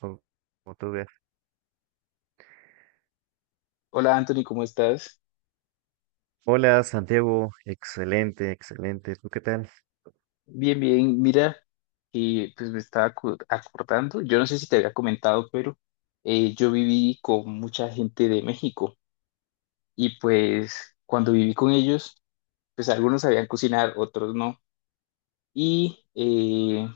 Como como tú veas. Hola Anthony, ¿cómo estás? Hola Santiago, excelente, excelente. ¿Tú qué tal? Bien, bien. Mira, pues me estaba acordando, yo no sé si te había comentado, pero yo viví con mucha gente de México y pues cuando viví con ellos, pues algunos sabían cocinar, otros no. Y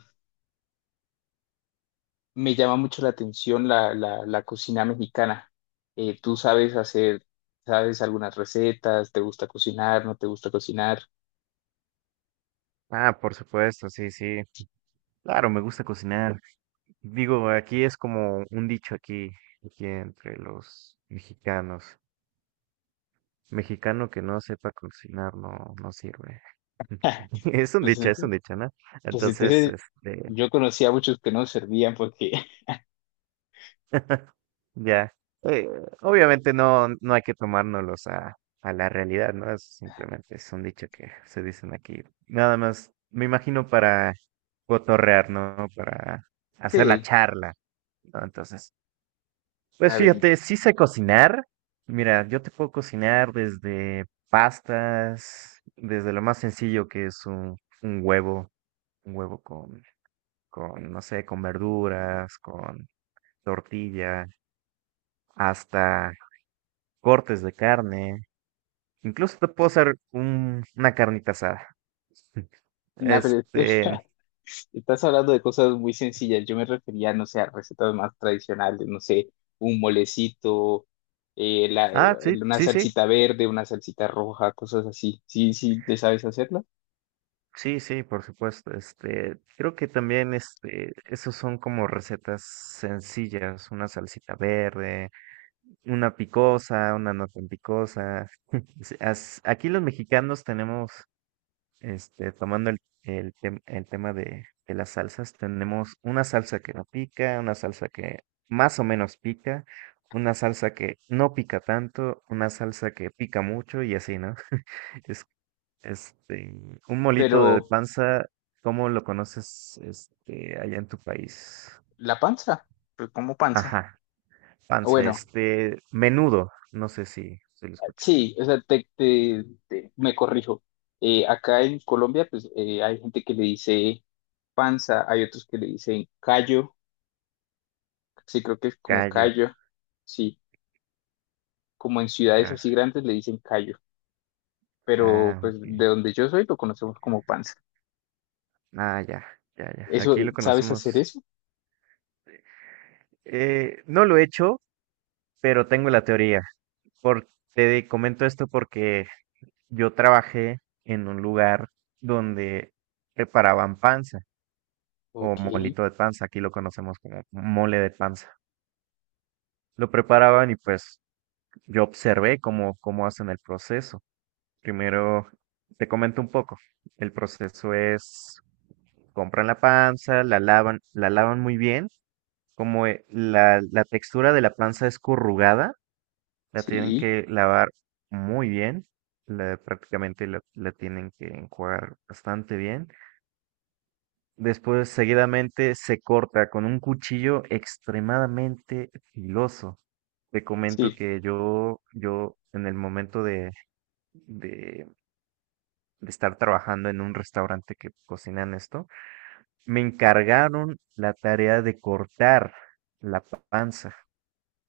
me llama mucho la atención la cocina mexicana. ¿Tú sabes hacer, sabes algunas recetas? ¿Te gusta cocinar? ¿No te gusta cocinar? Ah, por supuesto, sí, sí. Claro, me gusta cocinar. Digo, aquí es como un dicho aquí, aquí entre los mexicanos. Mexicano que no sepa cocinar no sirve. Pues, es un dicho, ¿no? pues Entonces, entonces este, yo conocía a muchos que no servían porque... Ya. Eh, obviamente no hay que tomárnoslos a la realidad, ¿no? Es simplemente es un dicho que se dicen aquí. Nada más, me imagino para cotorrear, ¿no? Para hacer la Sí, charla, ¿no? Entonces, pues a ver, fíjate, sí sé cocinar. Mira, yo te puedo cocinar desde pastas, desde lo más sencillo que es un huevo, un huevo con, no sé, con verduras, con tortilla, hasta cortes de carne. Incluso te puedo hacer una carnita asada. na, pero o Este, sea, estás hablando de cosas muy sencillas. Yo me refería, no sé, a recetas más tradicionales, no sé, un molecito, sí, una sí, sí, salsita verde, una salsita roja, cosas así. Sí, sí, te sabes hacerla. sí, sí, por supuesto. Creo que también, este, esos son como recetas sencillas, una salsita verde, una picosa, una no tan picosa. Sí, aquí los mexicanos tenemos. Tomando el tema de las salsas, tenemos una salsa que no pica, una salsa que más o menos pica, una salsa que no pica tanto, una salsa que pica mucho y así, ¿no? Es, este, un molito de Pero panza, ¿cómo lo conoces, este, allá en tu país? la panza, pues como panza. Ajá, panza, Bueno, este, menudo, no sé si lo escuchas. sí, o sea, me corrijo. Acá en Colombia, pues hay gente que le dice panza, hay otros que le dicen callo, sí, creo que es como Callo, callo. Sí, como en ciudades ya, así grandes le dicen callo, pero ah, pues ok, de donde yo soy lo conocemos como panza. ah, ya, ya. Aquí ¿Eso, lo sabes conocemos. hacer eso? No lo he hecho, pero tengo la teoría. Por- te comento esto porque yo trabajé en un lugar donde preparaban panza o Ok, molito de panza, aquí lo conocemos como mole de panza. Lo preparaban y pues yo observé cómo, cómo hacen el proceso. Primero, te comento un poco. El proceso es, compran la panza, la lavan muy bien, como la textura de la panza es corrugada. La tienen sí, que lavar muy bien, prácticamente la tienen que enjuagar bastante bien. Después, seguidamente, se corta con un cuchillo extremadamente filoso. Te comento sí, que yo en el momento de, de estar trabajando en un restaurante que cocinan esto, me encargaron la tarea de cortar la panza.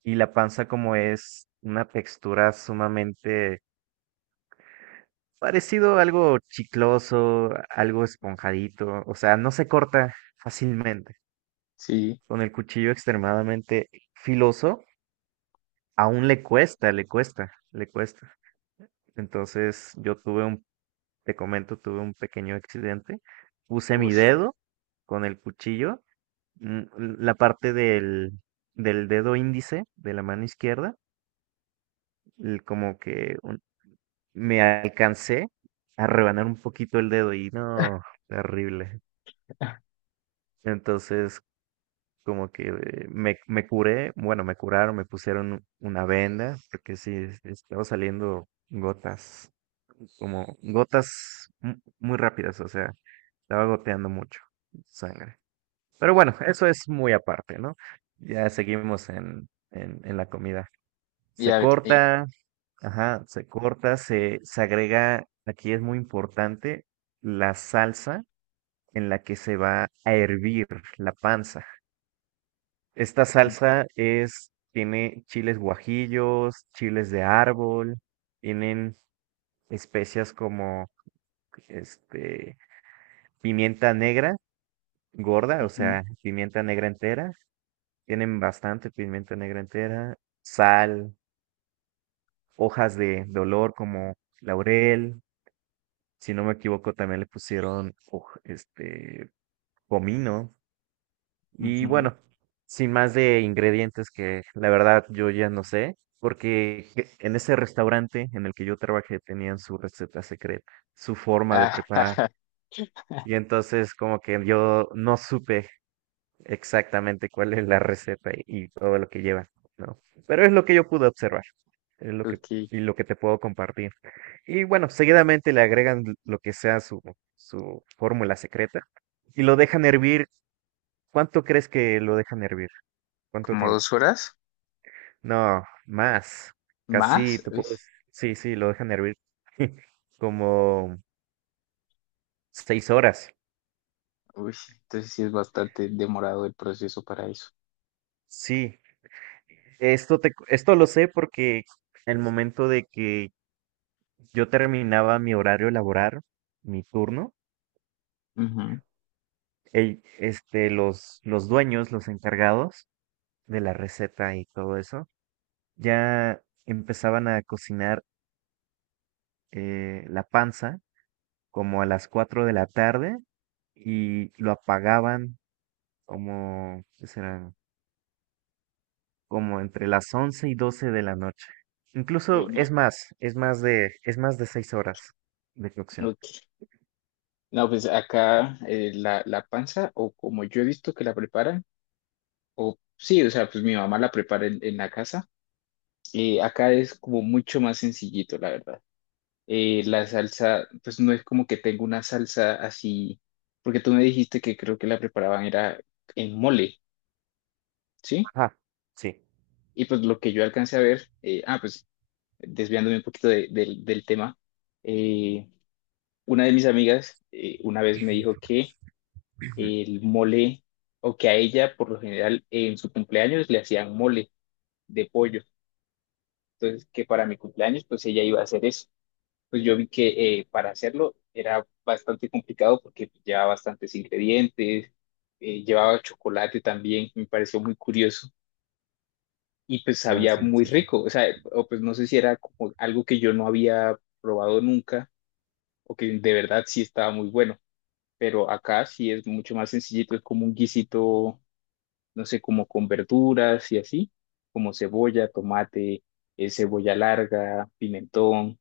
Y la panza, como es una textura sumamente parecido a algo chicloso, algo esponjadito, o sea, no se corta fácilmente. sí. Con el cuchillo extremadamente filoso, aún le cuesta, le cuesta. Entonces, te comento, tuve un pequeño accidente. Puse mi Uf, dedo con el cuchillo, mm, la parte del dedo índice de la mano izquierda, el- como que un- me alcancé a rebanar un poquito el dedo y no, terrible. Entonces, me curé, bueno, me curaron, me pusieron una venda, porque sí, estaba saliendo gotas, como gotas muy rápidas, o sea, estaba goteando mucho sangre. Pero bueno, eso es muy aparte, ¿no? Ya seguimos en la comida. y Se a ver, corta, ajá, se corta, se agrega, aquí es muy importante, la salsa en la que se va a hervir la panza. Esta salsa es, tiene chiles guajillos, chiles de árbol, tienen especias como este pimienta negra gorda, o ujú, sea, pimienta negra entera, tienen bastante pimienta negra entera, sal, hojas de olor como laurel, si no me equivoco también le pusieron comino. Y ujú. bueno, sin más de ingredientes que la verdad yo ya no sé, en ese restaurante en el que yo trabajé tenían su receta secreta, su forma de Ah, preparar. jaja, Y entonces como que yo no supe exactamente cuál es la receta y todo lo que lleva, ¿no? Pero es lo que yo pude observar, es lo que, ok, y lo que te puedo compartir. Y bueno, seguidamente le agregan lo que sea su fórmula secreta y lo dejan hervir. ¿Cuánto crees que lo dejan hervir? ¿Cuánto como tiempo? 2 horas No, más. Casi más. te Uy, puedo decir- sí, sí, lo dejan hervir como 6 horas. uy, entonces sí es bastante demorado el proceso para eso. Sí, esto lo sé porque el momento de que yo terminaba mi horario laboral, mi turno, Ujú. Los dueños, los encargados de la receta y todo eso, ya empezaban a cocinar la panza como a las 4 de la tarde y lo apagaban como, ¿qué serán? Como entre las 11 y 12 de la noche. Uy, Incluso es no, más, es más de 6 horas de cocción. ok. No, pues acá la panza, o como yo he visto que la preparan, o sí, o sea, pues mi mamá la prepara en la casa. Acá es como mucho más sencillito, la verdad. La salsa, pues no es como que tengo una salsa así, porque tú me dijiste que creo que la preparaban era en mole, ¿sí? Ajá, sí. Y pues lo que yo alcancé a ver, ah, pues desviándome un poquito del del tema, eh, una de mis amigas una vez me dijo que el mole, o que a ella por lo general en su cumpleaños le hacían mole de pollo. Entonces, que para mi cumpleaños, pues ella iba a hacer eso. Pues yo vi que para hacerlo era bastante complicado porque llevaba bastantes ingredientes, llevaba chocolate también, me pareció muy curioso y pues Ah, sabía sí, muy sí, sí. rico. O sea, o pues no sé si era como algo que yo no había probado nunca o que de verdad sí estaba muy bueno, pero acá sí es mucho más sencillito, es como un guisito, no sé, como con verduras y así, como cebolla, tomate, cebolla larga, pimentón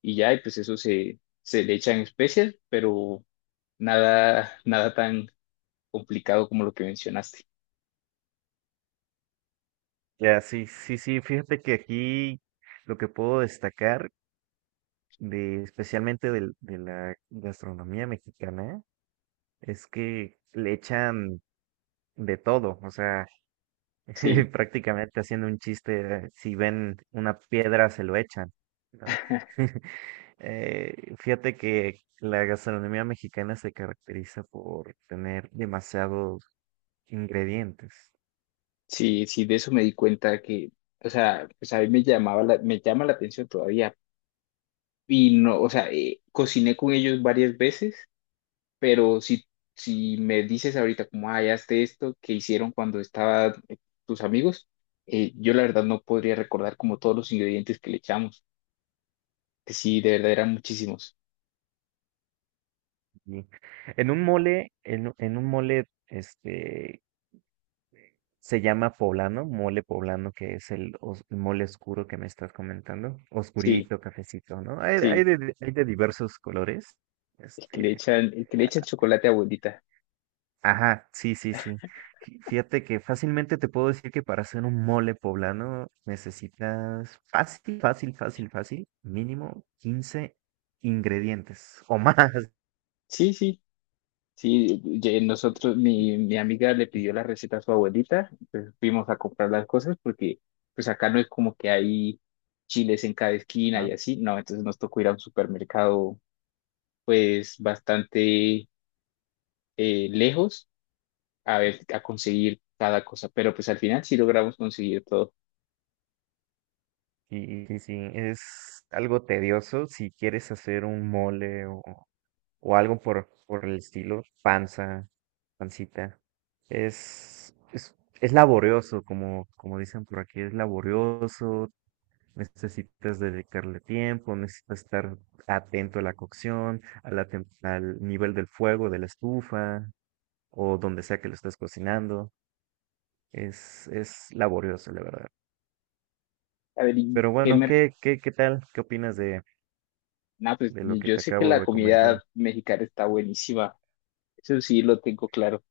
y ya, y pues eso se le echa en especias, pero nada tan complicado como lo que mencionaste. Ya, sí, sí, sí. Fíjate que aquí lo que puedo destacar de, especialmente la gastronomía mexicana, es que le echan de todo. O sea, Sí, prácticamente haciendo un chiste, si ven una piedra, se lo echan, ¿no? Fíjate que la gastronomía mexicana se caracteriza por tener demasiados ingredientes. sí, sí, de eso me di cuenta que, o sea, pues a mí me llama la atención todavía. Y no, o sea, cociné con ellos varias veces, pero si, si me dices ahorita como, ah, ya hazte esto que hicieron cuando estaban tus amigos, yo la verdad no podría recordar como todos los ingredientes que le echamos, que sí, de verdad eran muchísimos. Y en un mole, en un mole, este, se llama poblano, mole poblano, que es el mole oscuro que me estás comentando, Sí, oscurito, cafecito, ¿no? Hay, sí. Hay de diversos colores. El que le Este, echan, el que le echa el chocolate a abuelita. ajá, sí, sí, sí. Fíjate que fácilmente te puedo decir que para hacer un mole poblano necesitas fácil, fácil, fácil, fácil, mínimo 15 ingredientes o más. Sí, sí, sí. ye- Nosotros, mi amiga le pidió la receta a su abuelita, entonces fuimos a comprar las cosas porque pues acá no es como que hay chiles en cada esquina y ¿No? así, no, entonces nos tocó ir a un supermercado pues bastante lejos a ver, a conseguir cada cosa, pero pues al final sí logramos conseguir todo. Y sí, es algo tedioso si quieres hacer un mole o algo por el estilo, panza, pancita. Es, es, es laborioso, como, como dicen por aquí, es laborioso. Necesitas dedicarle tiempo, necesitas estar atento a la cocción, a la al nivel del fuego, de la estufa o donde sea que lo estés cocinando. Es laborioso, la verdad. A ver, ¿y Pero qué bueno, mer- ¿qué, qué tal? ¿Qué opinas no, pues de lo que yo te sé que acabo la de comentar? comida mexicana está buenísima, eso sí lo tengo claro.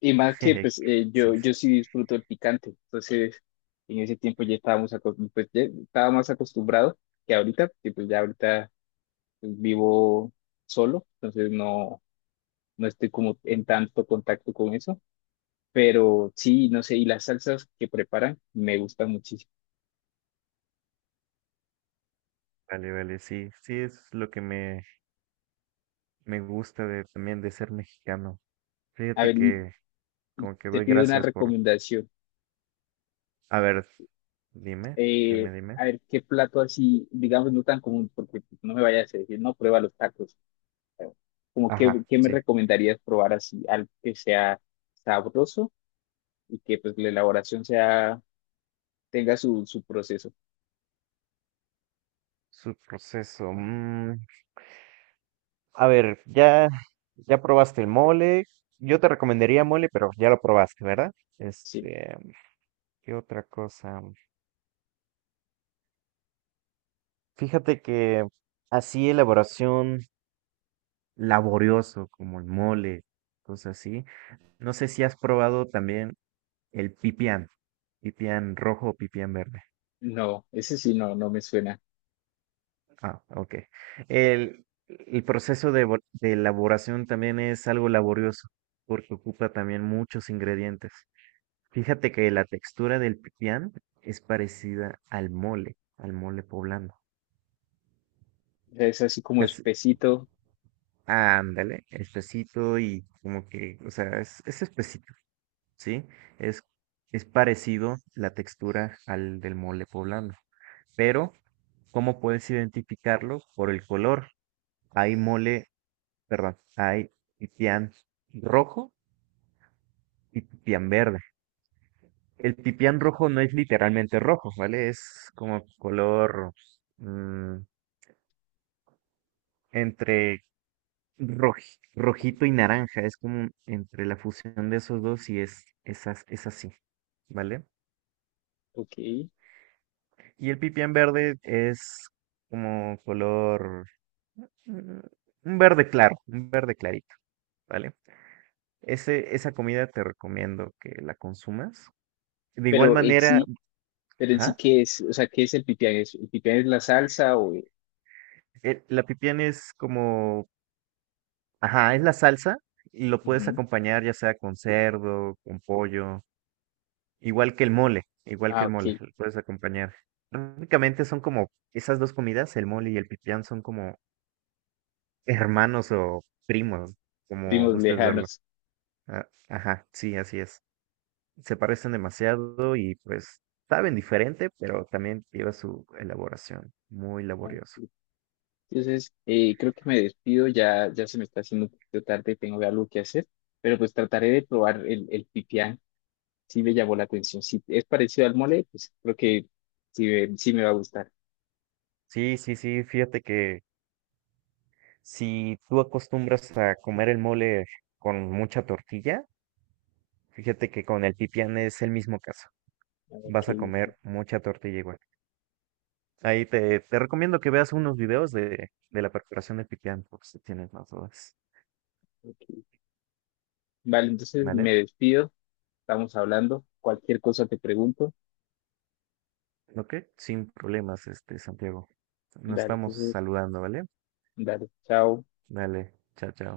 Y más que pues Sí, sí, yo sí disfruto el picante, entonces en ese tiempo ya estábamos acostumbrados, pues ya estaba más acostumbrado que ahorita, porque pues ya ahorita pues, vivo solo, entonces no, no estoy como en tanto contacto con eso, pero sí, no sé, y las salsas que preparan me gustan muchísimo. vale, vale, sí, sí, es lo que me gusta de, también de ser mexicano. A Fíjate ver, que y como que te doy pido una gracias por... recomendación. A ver, dime, Eh, dime. a ver, ¿qué plato así, digamos, no tan común, porque no me vayas a decir, no, prueba los tacos, como que, Ajá, ¿qué me sí. recomendarías probar así? Algo que sea sabroso y que pues tenga su proceso. Su proceso. A ver, ya, ya probaste el mole. Yo te recomendaría mole, pero ya lo probaste, ¿verdad? Sí, Este, ¿qué otra cosa? Fíjate que así elaboración laborioso como el mole, cosas así. No sé si has probado también el pipián, pipián rojo o pipián verde. no, ese sí no, no me suena. Ah, ok. El proceso de elaboración también es algo laborioso porque ocupa también muchos ingredientes. Fíjate que la textura del pipián es parecida al mole poblano. O sea, es así como Es, espesito, ándale, espesito y como que, o sea, es espesito, ¿sí? Es, es parecido la textura al del mole poblano. Pero, ¿cómo puedes identificarlo? Por el color. Hay mole, perdón, hay pipián rojo y pipián verde. El pipián rojo no es literalmente rojo, ¿vale? Es como color... mm, entre rojito y naranja, es como entre la fusión de esos dos y es así, ¿vale? ok. Y el pipián verde es como color, mm, un verde claro, un verde clarito, ¿vale? Ese, esa comida te recomiendo que la consumas. De igual Pero en manera, sí, pero en sí, ajá, ¿qué es? O sea, ¿qué es el pipián? ¿Es- ¿el pipián es la salsa o...? la pipián es como, ajá, es la salsa y lo puedes Ujú. acompañar ya sea con cerdo, con pollo. Igual que el mole, igual que Ah, el mole, ok. lo puedes acompañar. Prácticamente son como esas dos comidas, el mole y el pipián, son como hermanos o primos, como Primos gustes verlo. lejanos. Ah, ajá, sí, así es. Se parecen demasiado y pues saben diferente, pero también lleva su elaboración, muy laborioso. Ok. Entonces, creo que me despido, ya se me está haciendo un poquito tarde, tengo algo que hacer, pero pues trataré de probar el pipián. Sí me llamó la atención. Si es parecido al mole, pues creo que sí, sí me va a gustar. Sí, sí, sí, fíjate que si tú acostumbras a comer el mole con mucha tortilla, fíjate que con el pipián es el mismo caso. Ah, ok, Vas a ok, comer mucha tortilla igual. Te recomiendo que veas unos videos de la perforación de pipián, por si tienes más dudas. ok. Vale, entonces ¿Vale? me despido. Estamos hablando. Cualquier cosa te pregunto. Ok, sin problemas, este, Santiago. Nos Dale, estamos entonces, saludando, ¿vale? dale. Chao. Dale, chao, chao.